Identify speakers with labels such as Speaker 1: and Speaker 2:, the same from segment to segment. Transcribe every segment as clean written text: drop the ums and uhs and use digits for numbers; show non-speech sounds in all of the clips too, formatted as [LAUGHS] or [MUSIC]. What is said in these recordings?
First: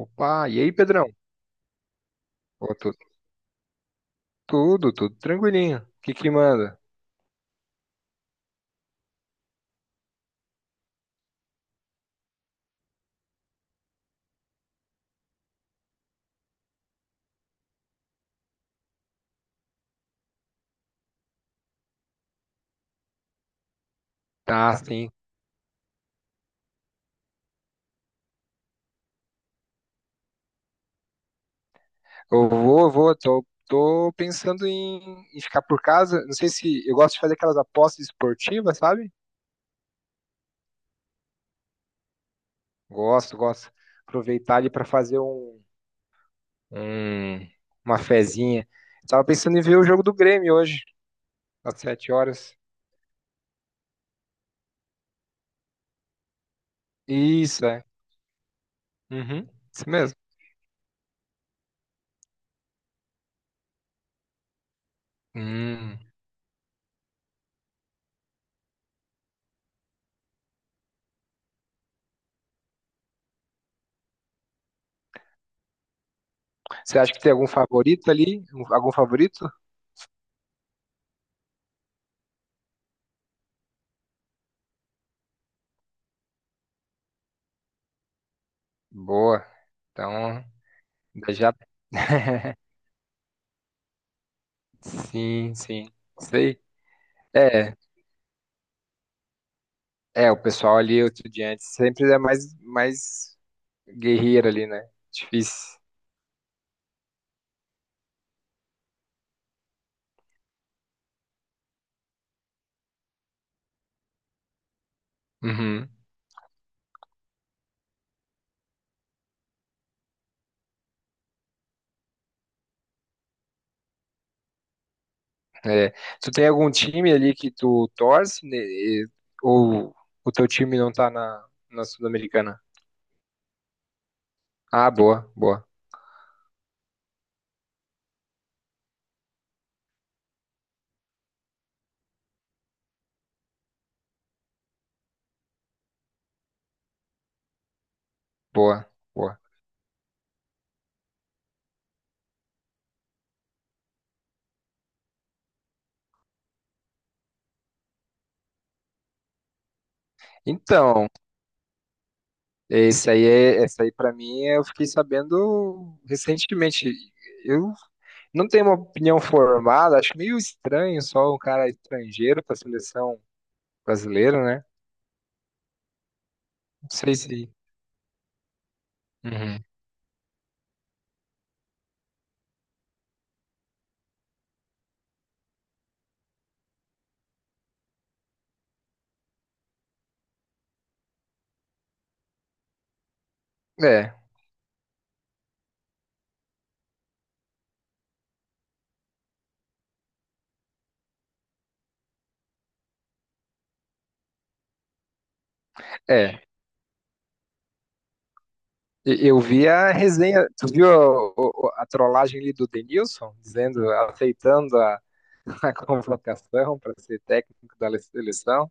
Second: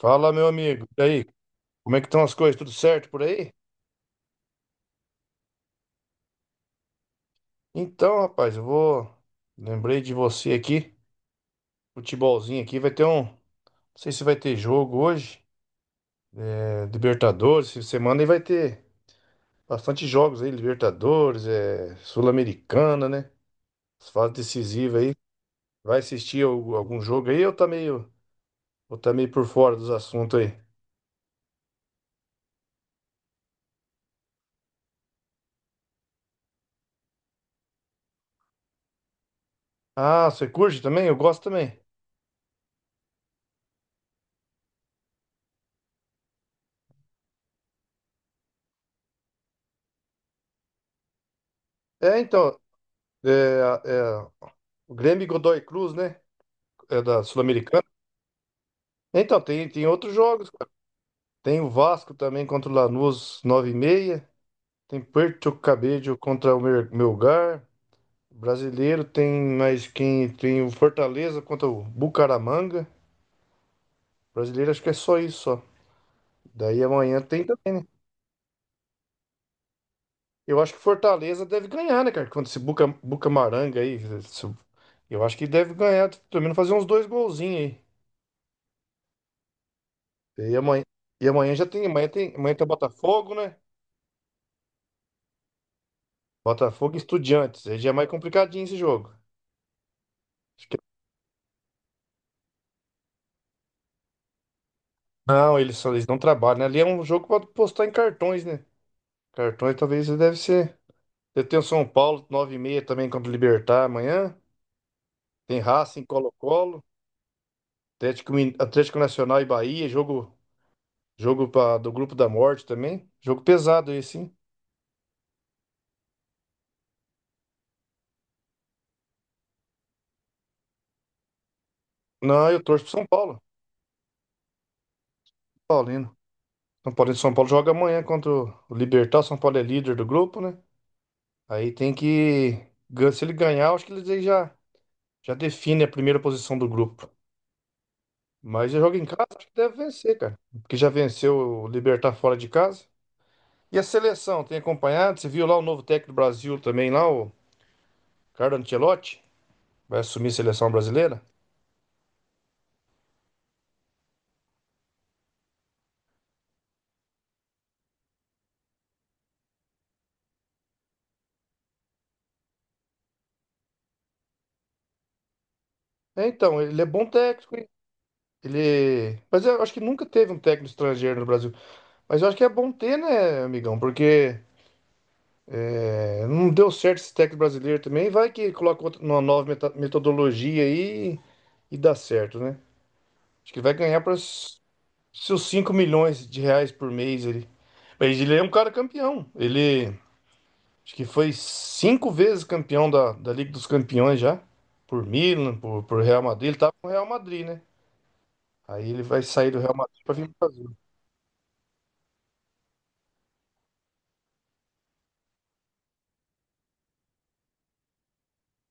Speaker 1: Fala, meu
Speaker 2: e aí,
Speaker 1: amigo. E
Speaker 2: Pedrão?
Speaker 1: aí, como é que estão as coisas? Tudo
Speaker 2: Pô, tu-
Speaker 1: certo por aí?
Speaker 2: tudo, tudo tranquilinho. O que que manda?
Speaker 1: Então, rapaz, eu vou. Lembrei de você aqui. Futebolzinho aqui vai ter um. Não sei se vai ter jogo hoje. É, Libertadores, essa semana e vai ter bastante jogos aí. Libertadores, é, Sul-Americana, né? As fases
Speaker 2: Tá,
Speaker 1: decisivas
Speaker 2: sim.
Speaker 1: aí. Vai assistir algum jogo aí, eu tá meio por fora dos assuntos aí?
Speaker 2: Eu vou, tô pensando em ficar por casa. Não sei se eu gosto de fazer aquelas apostas esportivas, sabe?
Speaker 1: Ah, você curte também? Eu gosto também.
Speaker 2: Gosto, gosto. Aproveitar ali pra fazer um- uma fezinha. Tava pensando em ver o jogo do Grêmio hoje, às sete
Speaker 1: É,
Speaker 2: horas.
Speaker 1: então. É, é, o Grêmio e Godoy Cruz, né? É da
Speaker 2: Isso,
Speaker 1: Sul-Americana.
Speaker 2: é.
Speaker 1: Então,
Speaker 2: Uhum,
Speaker 1: tem
Speaker 2: isso
Speaker 1: outros
Speaker 2: mesmo.
Speaker 1: jogos, cara. Tem o Vasco também contra o Lanús, 9:30. Tem Puerto
Speaker 2: Hum.
Speaker 1: Cabello contra o Melgar. Brasileiro tem mais quem? Tem o Fortaleza contra o Bucaramanga. Brasileiro acho que é só isso, só. Daí
Speaker 2: Você acha que
Speaker 1: amanhã
Speaker 2: tem
Speaker 1: tem
Speaker 2: algum
Speaker 1: também, né?
Speaker 2: favorito ali? Algum favorito?
Speaker 1: Eu acho que Fortaleza deve ganhar, né, cara? Contra esse Bucamaranga aí, eu acho que deve ganhar, pelo menos fazer uns dois golzinhos
Speaker 2: Boa. Então,
Speaker 1: aí. E amanhã
Speaker 2: já.
Speaker 1: já tem, amanhã tem, amanhã
Speaker 2: [LAUGHS]
Speaker 1: tem Botafogo, né?
Speaker 2: Sim, sim. Sei.
Speaker 1: Botafogo e Estudiantes.
Speaker 2: É,
Speaker 1: Aí já é mais complicadinho esse jogo.
Speaker 2: é, o pessoal ali, estudiante, sempre é mais guerreiro ali, né?
Speaker 1: Não, eles,
Speaker 2: Difícil.
Speaker 1: eles não trabalham, né? Ali é um jogo para postar em cartões, né? Cartões talvez deve ser. Eu tenho São Paulo, 9:30 também contra o Libertad amanhã. Tem
Speaker 2: Uhum.
Speaker 1: Racing, Colo-Colo, Atlético, Atlético Nacional e Bahia, jogo pra, do Grupo da Morte também. Jogo pesado esse, hein?
Speaker 2: É. Tu tem algum time ali que tu torce, né? Ou o teu time não tá na
Speaker 1: Não,
Speaker 2: Sul-Americana?
Speaker 1: eu torço pro São Paulo.
Speaker 2: Ah, boa, boa,
Speaker 1: Paulino. São Paulino, São Paulo joga amanhã contra o Libertad. São Paulo é líder do grupo, né? Aí tem que... se ele ganhar, eu acho que ele já, já define a primeira posição do grupo. Mas já
Speaker 2: boa,
Speaker 1: joga em casa,
Speaker 2: boa.
Speaker 1: acho que deve vencer, cara. Porque já venceu o Libertad fora de casa. E a seleção, tem acompanhado? Você viu lá o novo técnico do Brasil também, lá, o Carlo Ancelotti? Vai assumir a seleção
Speaker 2: Então,
Speaker 1: brasileira?
Speaker 2: essa aí pra mim é, eu fiquei sabendo recentemente. Eu não tenho uma opinião formada, acho meio estranho só um cara estrangeiro pra seleção brasileiro, né?
Speaker 1: É, então, ele é
Speaker 2: Não
Speaker 1: bom
Speaker 2: sei se.
Speaker 1: técnico, hein? Ele... Mas eu
Speaker 2: Uhum.
Speaker 1: acho que nunca teve um técnico estrangeiro no Brasil. Mas eu acho que é bom ter, né, amigão? Porque é, não deu certo esse técnico brasileiro também. Vai que coloca uma nova metodologia aí e dá certo, né? Acho que vai ganhar
Speaker 2: É,
Speaker 1: para seus 5 milhões de reais por mês, ele. Mas ele é um cara campeão. Ele acho que foi cinco vezes campeão da, da Liga dos Campeões já. Por Milan, por Real
Speaker 2: é.
Speaker 1: Madrid. Ele tava com o Real Madrid, né? Aí ele vai
Speaker 2: Eu
Speaker 1: sair do
Speaker 2: vi
Speaker 1: Real
Speaker 2: a
Speaker 1: Madrid pra vir
Speaker 2: resenha,
Speaker 1: pro
Speaker 2: tu
Speaker 1: Brasil.
Speaker 2: viu a, trollagem ali do Denilson, dizendo, aceitando a, [LAUGHS] a convocação para ser técnico da seleção?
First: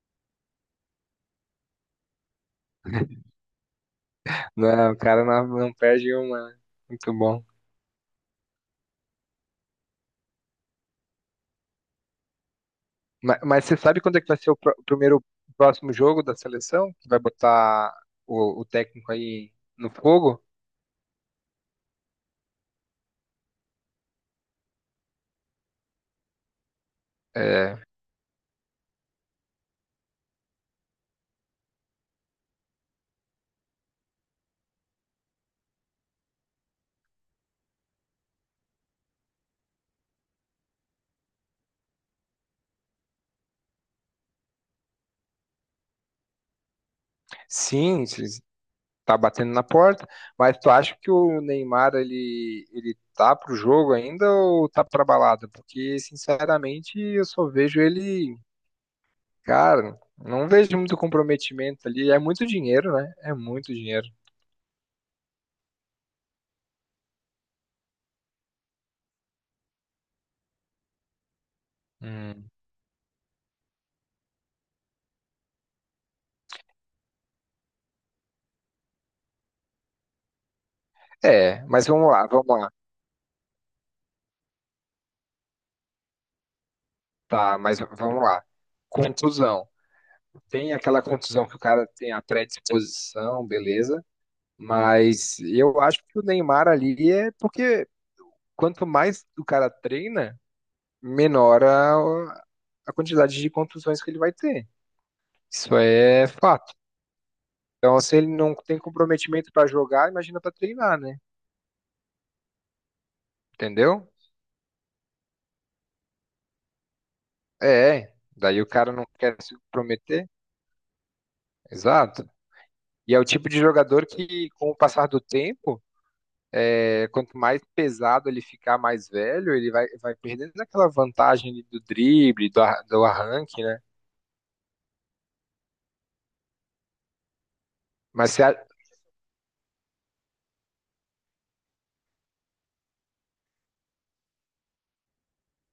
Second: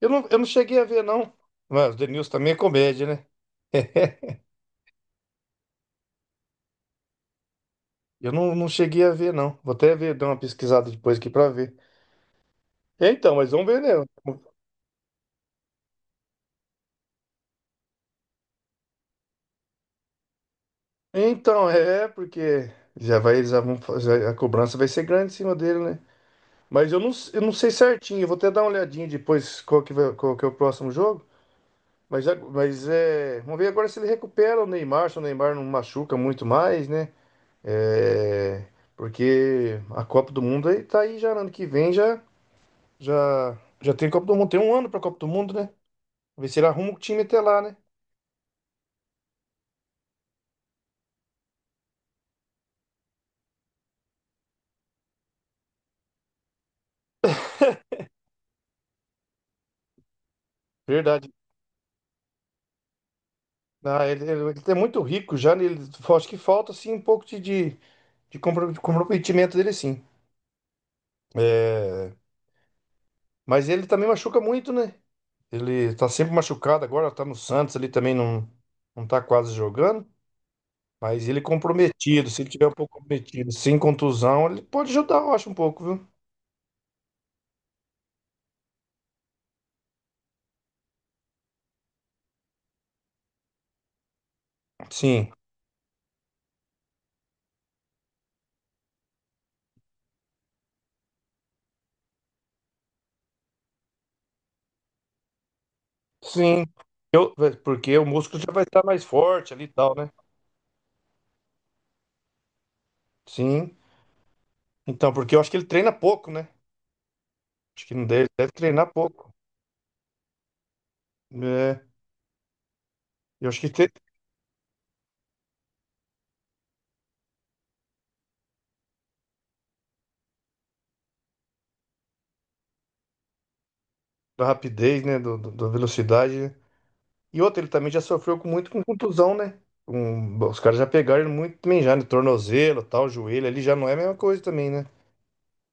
Speaker 1: Eu não cheguei a ver, não. Mas o Denilson também é comédia, né? [LAUGHS]
Speaker 2: Não, o cara não perde uma. Muito bom.
Speaker 1: Eu não, não cheguei a ver, não. Vou até ver, dar uma pesquisada depois aqui pra ver. É, então, mas
Speaker 2: Mas,
Speaker 1: vamos
Speaker 2: você
Speaker 1: ver, né?
Speaker 2: sabe quando é que vai ser o próximo jogo da seleção? Que vai botar o técnico aí no fogo?
Speaker 1: Então, é, porque já vai, já vão, a cobrança vai ser grande em cima dele, né? Eu não sei
Speaker 2: É,
Speaker 1: certinho. Eu vou até dar uma olhadinha depois qual que, qual que é o próximo jogo. Mas, mas é... Vamos ver agora se ele recupera o Neymar, se o Neymar não machuca muito mais, né? É, porque a Copa do Mundo aí tá aí já ano que vem, já, já tem Copa do Mundo. Tem um ano pra Copa do Mundo, né? Ver se ele arruma o time até lá, né?
Speaker 2: sim, tá batendo na porta, mas tu acha que o Neymar ele tá pro jogo ainda ou tá pra balada? Porque sinceramente eu só vejo ele, cara, não vejo muito
Speaker 1: Verdade.
Speaker 2: comprometimento ali, é muito dinheiro, né? É muito
Speaker 1: Ah,
Speaker 2: dinheiro.
Speaker 1: ele é muito rico já, né? Ele, acho que falta assim um pouco de, de comprometimento dele, sim. É,
Speaker 2: Hum.
Speaker 1: mas ele também machuca muito, né? Ele tá sempre machucado agora, tá no Santos ali também, não, não tá quase jogando. Mas ele
Speaker 2: É, mas vamos lá,
Speaker 1: comprometido, se
Speaker 2: vamos
Speaker 1: ele tiver
Speaker 2: lá.
Speaker 1: um pouco comprometido, sem contusão, ele pode ajudar, eu acho, um pouco, viu?
Speaker 2: Tá, mas vamos lá. Contusão. Tem aquela contusão que o cara tem a predisposição, beleza?
Speaker 1: Sim,
Speaker 2: Mas eu acho que o Neymar ali é porque quanto mais o cara treina, menor a quantidade de contusões que ele vai ter. Isso é
Speaker 1: sim.
Speaker 2: fato.
Speaker 1: Eu, porque
Speaker 2: Então,
Speaker 1: o
Speaker 2: se ele
Speaker 1: músculo já
Speaker 2: não
Speaker 1: vai
Speaker 2: tem
Speaker 1: estar mais forte
Speaker 2: comprometimento
Speaker 1: ali e
Speaker 2: para
Speaker 1: tal, né?
Speaker 2: jogar, imagina para treinar, né?
Speaker 1: Sim.
Speaker 2: Entendeu?
Speaker 1: Então, porque eu acho que ele treina pouco, né? Acho que não
Speaker 2: É,
Speaker 1: deve, deve
Speaker 2: daí o
Speaker 1: treinar
Speaker 2: cara não
Speaker 1: pouco.
Speaker 2: quer se comprometer.
Speaker 1: É,
Speaker 2: Exato. E é o
Speaker 1: eu
Speaker 2: tipo de
Speaker 1: acho que tem
Speaker 2: jogador que, com o passar do tempo, é, quanto mais pesado ele ficar, mais velho, ele vai perdendo aquela vantagem ali do drible, do arranque, né?
Speaker 1: da rapidez, né? Da velocidade, né? E outro, ele também já
Speaker 2: Mas
Speaker 1: sofreu
Speaker 2: você,
Speaker 1: muito com contusão, né? Os caras já pegaram ele muito também, já no tornozelo, tal, joelho, ali já não é a mesma coisa também, né?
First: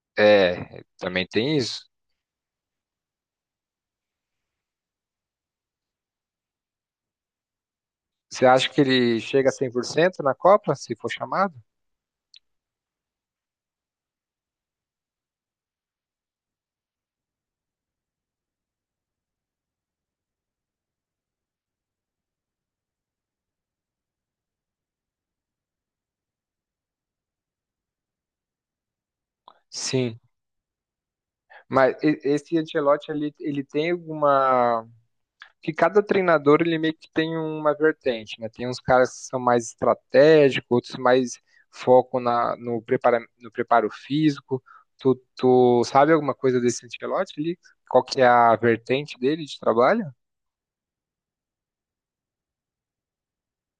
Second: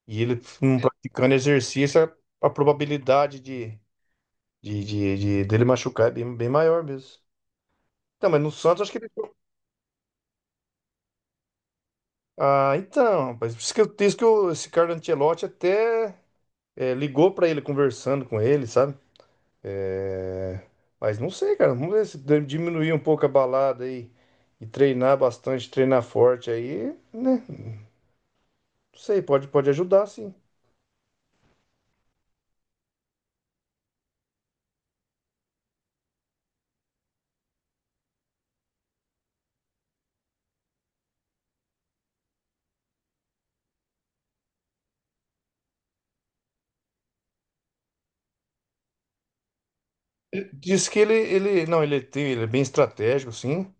Speaker 1: E ele não
Speaker 2: é, também
Speaker 1: praticando
Speaker 2: tem isso.
Speaker 1: exercício, a probabilidade de dele machucar é bem, bem maior mesmo. Então, mas
Speaker 2: Você
Speaker 1: no
Speaker 2: acha que
Speaker 1: Santos, acho que ele...
Speaker 2: ele chega a 100% na Copa, se for chamado?
Speaker 1: Ah, então, rapaz, por isso que eu disse que esse Carlo Ancelotti até ligou pra ele conversando com ele, sabe? É, mas não sei, cara. Vamos ver se diminuir um pouco a balada aí e treinar bastante, treinar forte aí, né? Não sei, pode, pode ajudar,
Speaker 2: Sim.
Speaker 1: sim.
Speaker 2: Mas esse Ancelotti, ele tem alguma... Que cada treinador, ele meio que tem uma vertente, né? Tem uns caras que são mais estratégicos, outros mais foco na, no, prepara, no preparo físico. Tu sabe alguma coisa desse Ancelotti ali? Qual que é a vertente dele de trabalho?
Speaker 1: Diz que ele, não, ele, tem- ele é bem estratégico, sim.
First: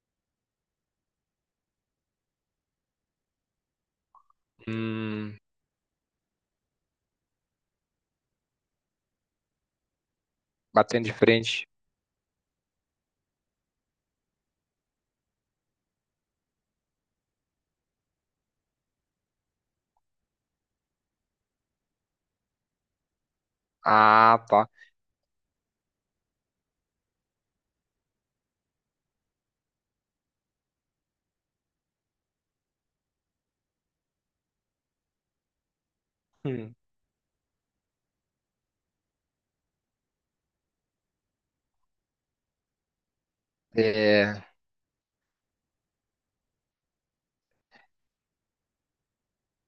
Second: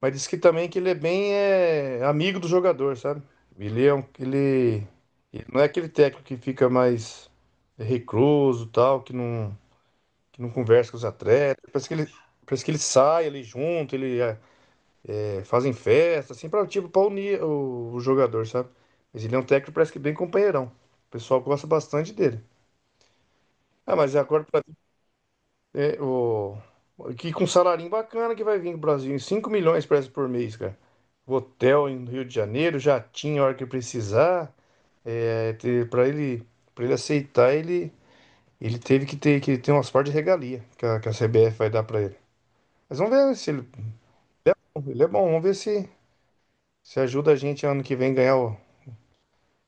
Speaker 1: Mas diz que também que ele é bem é, amigo do jogador, sabe? Ele,
Speaker 2: Hum,
Speaker 1: ele não é aquele técnico que fica mais recluso, tal, que não conversa com os
Speaker 2: Batendo de
Speaker 1: atletas.
Speaker 2: frente.
Speaker 1: Parece que ele sai ali junto, ele é... Fazem festa, assim, pra, tipo, pra unir o jogador, sabe? Mas ele é um técnico, parece que bem companheirão. O pessoal gosta bastante dele. Ah, mas agora
Speaker 2: Ah,
Speaker 1: pra,
Speaker 2: tá.
Speaker 1: é, o, que com um salarinho bacana que vai vir pro Brasil, em 5 milhões parece por mês, cara. Hotel em Rio de Janeiro, jatinho a hora que precisar. É,
Speaker 2: Hum.
Speaker 1: pra ele aceitar, ele teve que ter umas partes de regalia que a CBF vai dar pra ele. Mas vamos ver se ele,
Speaker 2: É,
Speaker 1: ele é bom, vamos ver se, se ajuda a gente ano que vem ganhar o,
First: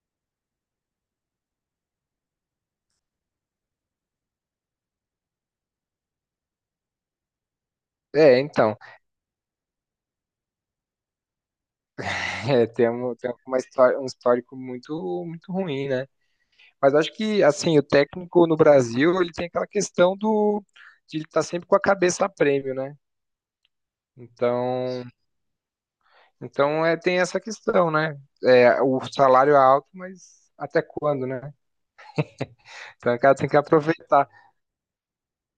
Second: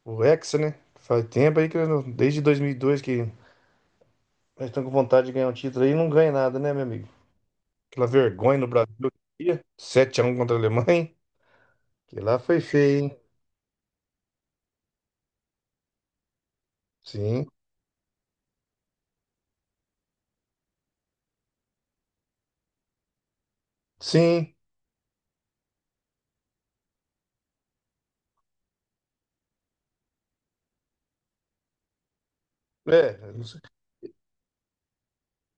Speaker 1: O Hexa, né? Faz tempo aí que eu desde 2002 que nós estamos com vontade de ganhar um título aí e não ganha nada, né, meu amigo? Aquela
Speaker 2: é,
Speaker 1: vergonha no
Speaker 2: então,
Speaker 1: Brasil. Sete x 1 contra a Alemanha. Que lá
Speaker 2: [LAUGHS]
Speaker 1: foi
Speaker 2: é, tem,
Speaker 1: feio,
Speaker 2: um,
Speaker 1: hein?
Speaker 2: tem uma história, um histórico muito, muito ruim, né? Mas acho que
Speaker 1: Sim.
Speaker 2: assim, o técnico no Brasil, ele tem aquela questão do de ele estar sempre com a cabeça a prêmio, né?
Speaker 1: Sim.
Speaker 2: Então, então é, tem essa questão, né? É, o salário é alto, mas até quando, né? Então,
Speaker 1: É,
Speaker 2: o cara tem que aproveitar.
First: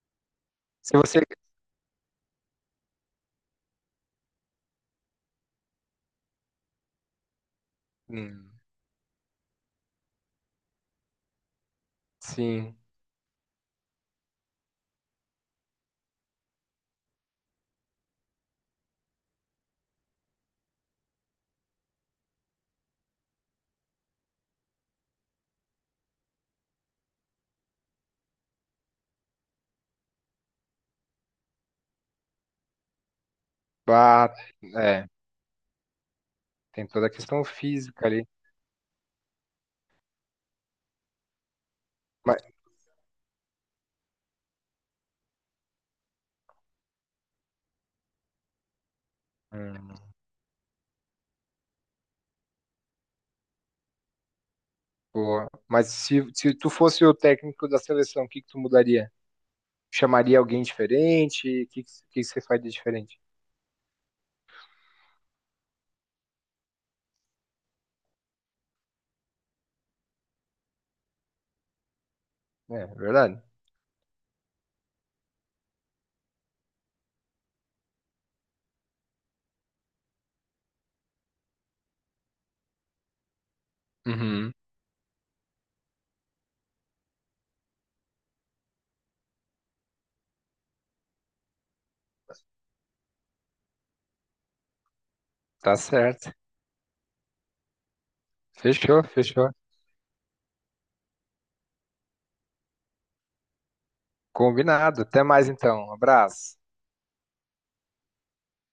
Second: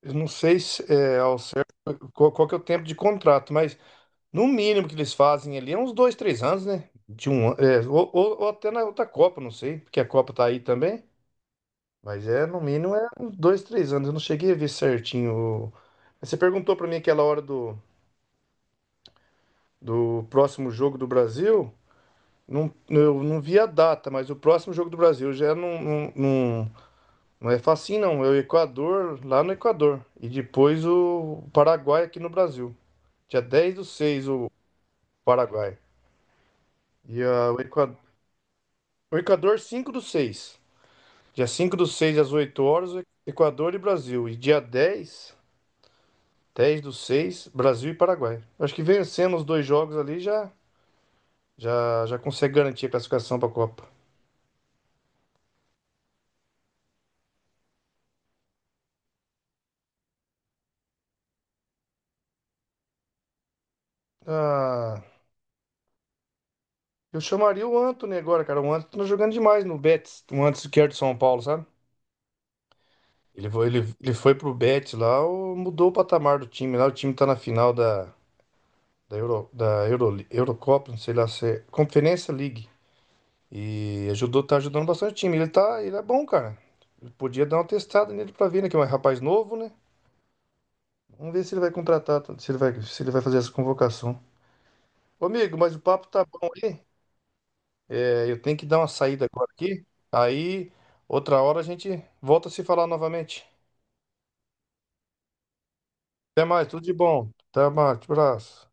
Speaker 1: eu não sei se,
Speaker 2: Se
Speaker 1: é,
Speaker 2: você
Speaker 1: ao certo, qual, qual que é o tempo de contrato, mas no mínimo que eles fazem ali é uns dois, três anos, né? De um, ano, é, ou, ou
Speaker 2: Hum,
Speaker 1: até na outra Copa, não sei, porque a Copa tá aí também. Mas é, no
Speaker 2: sim,
Speaker 1: mínimo, é uns dois, três anos. Eu não cheguei a ver certinho, o-. Você perguntou pra mim aquela hora do, do próximo jogo do Brasil. Não, eu não vi a data, mas o próximo jogo do Brasil já não é facinho, não. É o Equador, lá no Equador. E depois o Paraguai aqui no Brasil. Dia 10/06,
Speaker 2: bate
Speaker 1: o
Speaker 2: é,
Speaker 1: Paraguai.
Speaker 2: tem toda a
Speaker 1: E
Speaker 2: questão
Speaker 1: ah,
Speaker 2: física ali.
Speaker 1: o Equador 05/06. Dia 05/06 às
Speaker 2: Mas,
Speaker 1: 8 horas, o Equador e Brasil. E dia dez, 10 do seis, Brasil e Paraguai. Acho que vencendo os dois jogos
Speaker 2: hum,
Speaker 1: ali já, já consegue garantir a classificação para a Copa.
Speaker 2: boa. Mas se tu fosse o técnico da seleção, o que que tu mudaria? Chamaria alguém diferente? O que você faria diferente?
Speaker 1: Ah, eu chamaria o Antony agora, cara. O Antony tá jogando demais no Betis. O Antony que era de São Paulo, sabe?
Speaker 2: É, é verdade.
Speaker 1: Ele foi pro Betis lá, mudou o patamar do time. Lá o time tá na final da, da, Euro, Eurocopa, não sei lá se é, Conferência League. E ajudou,
Speaker 2: Uhum.
Speaker 1: tá ajudando bastante o time. Ele tá, ele é bom, cara. Ele podia dar uma testada nele pra ver, né? Que é um rapaz novo, né? Vamos ver se ele vai contratar, se ele vai fazer essa convocação. Ô, amigo, mas
Speaker 2: Tá
Speaker 1: o papo tá
Speaker 2: certo.
Speaker 1: bom aí. É, eu tenho que dar uma
Speaker 2: Fechou,
Speaker 1: saída agora
Speaker 2: fechou.
Speaker 1: aqui. Aí, outra hora a gente volta a se falar novamente.
Speaker 2: Combinado. Até mais então. Um
Speaker 1: Até
Speaker 2: abraço.
Speaker 1: mais, tudo de bom. Até mais, abraço.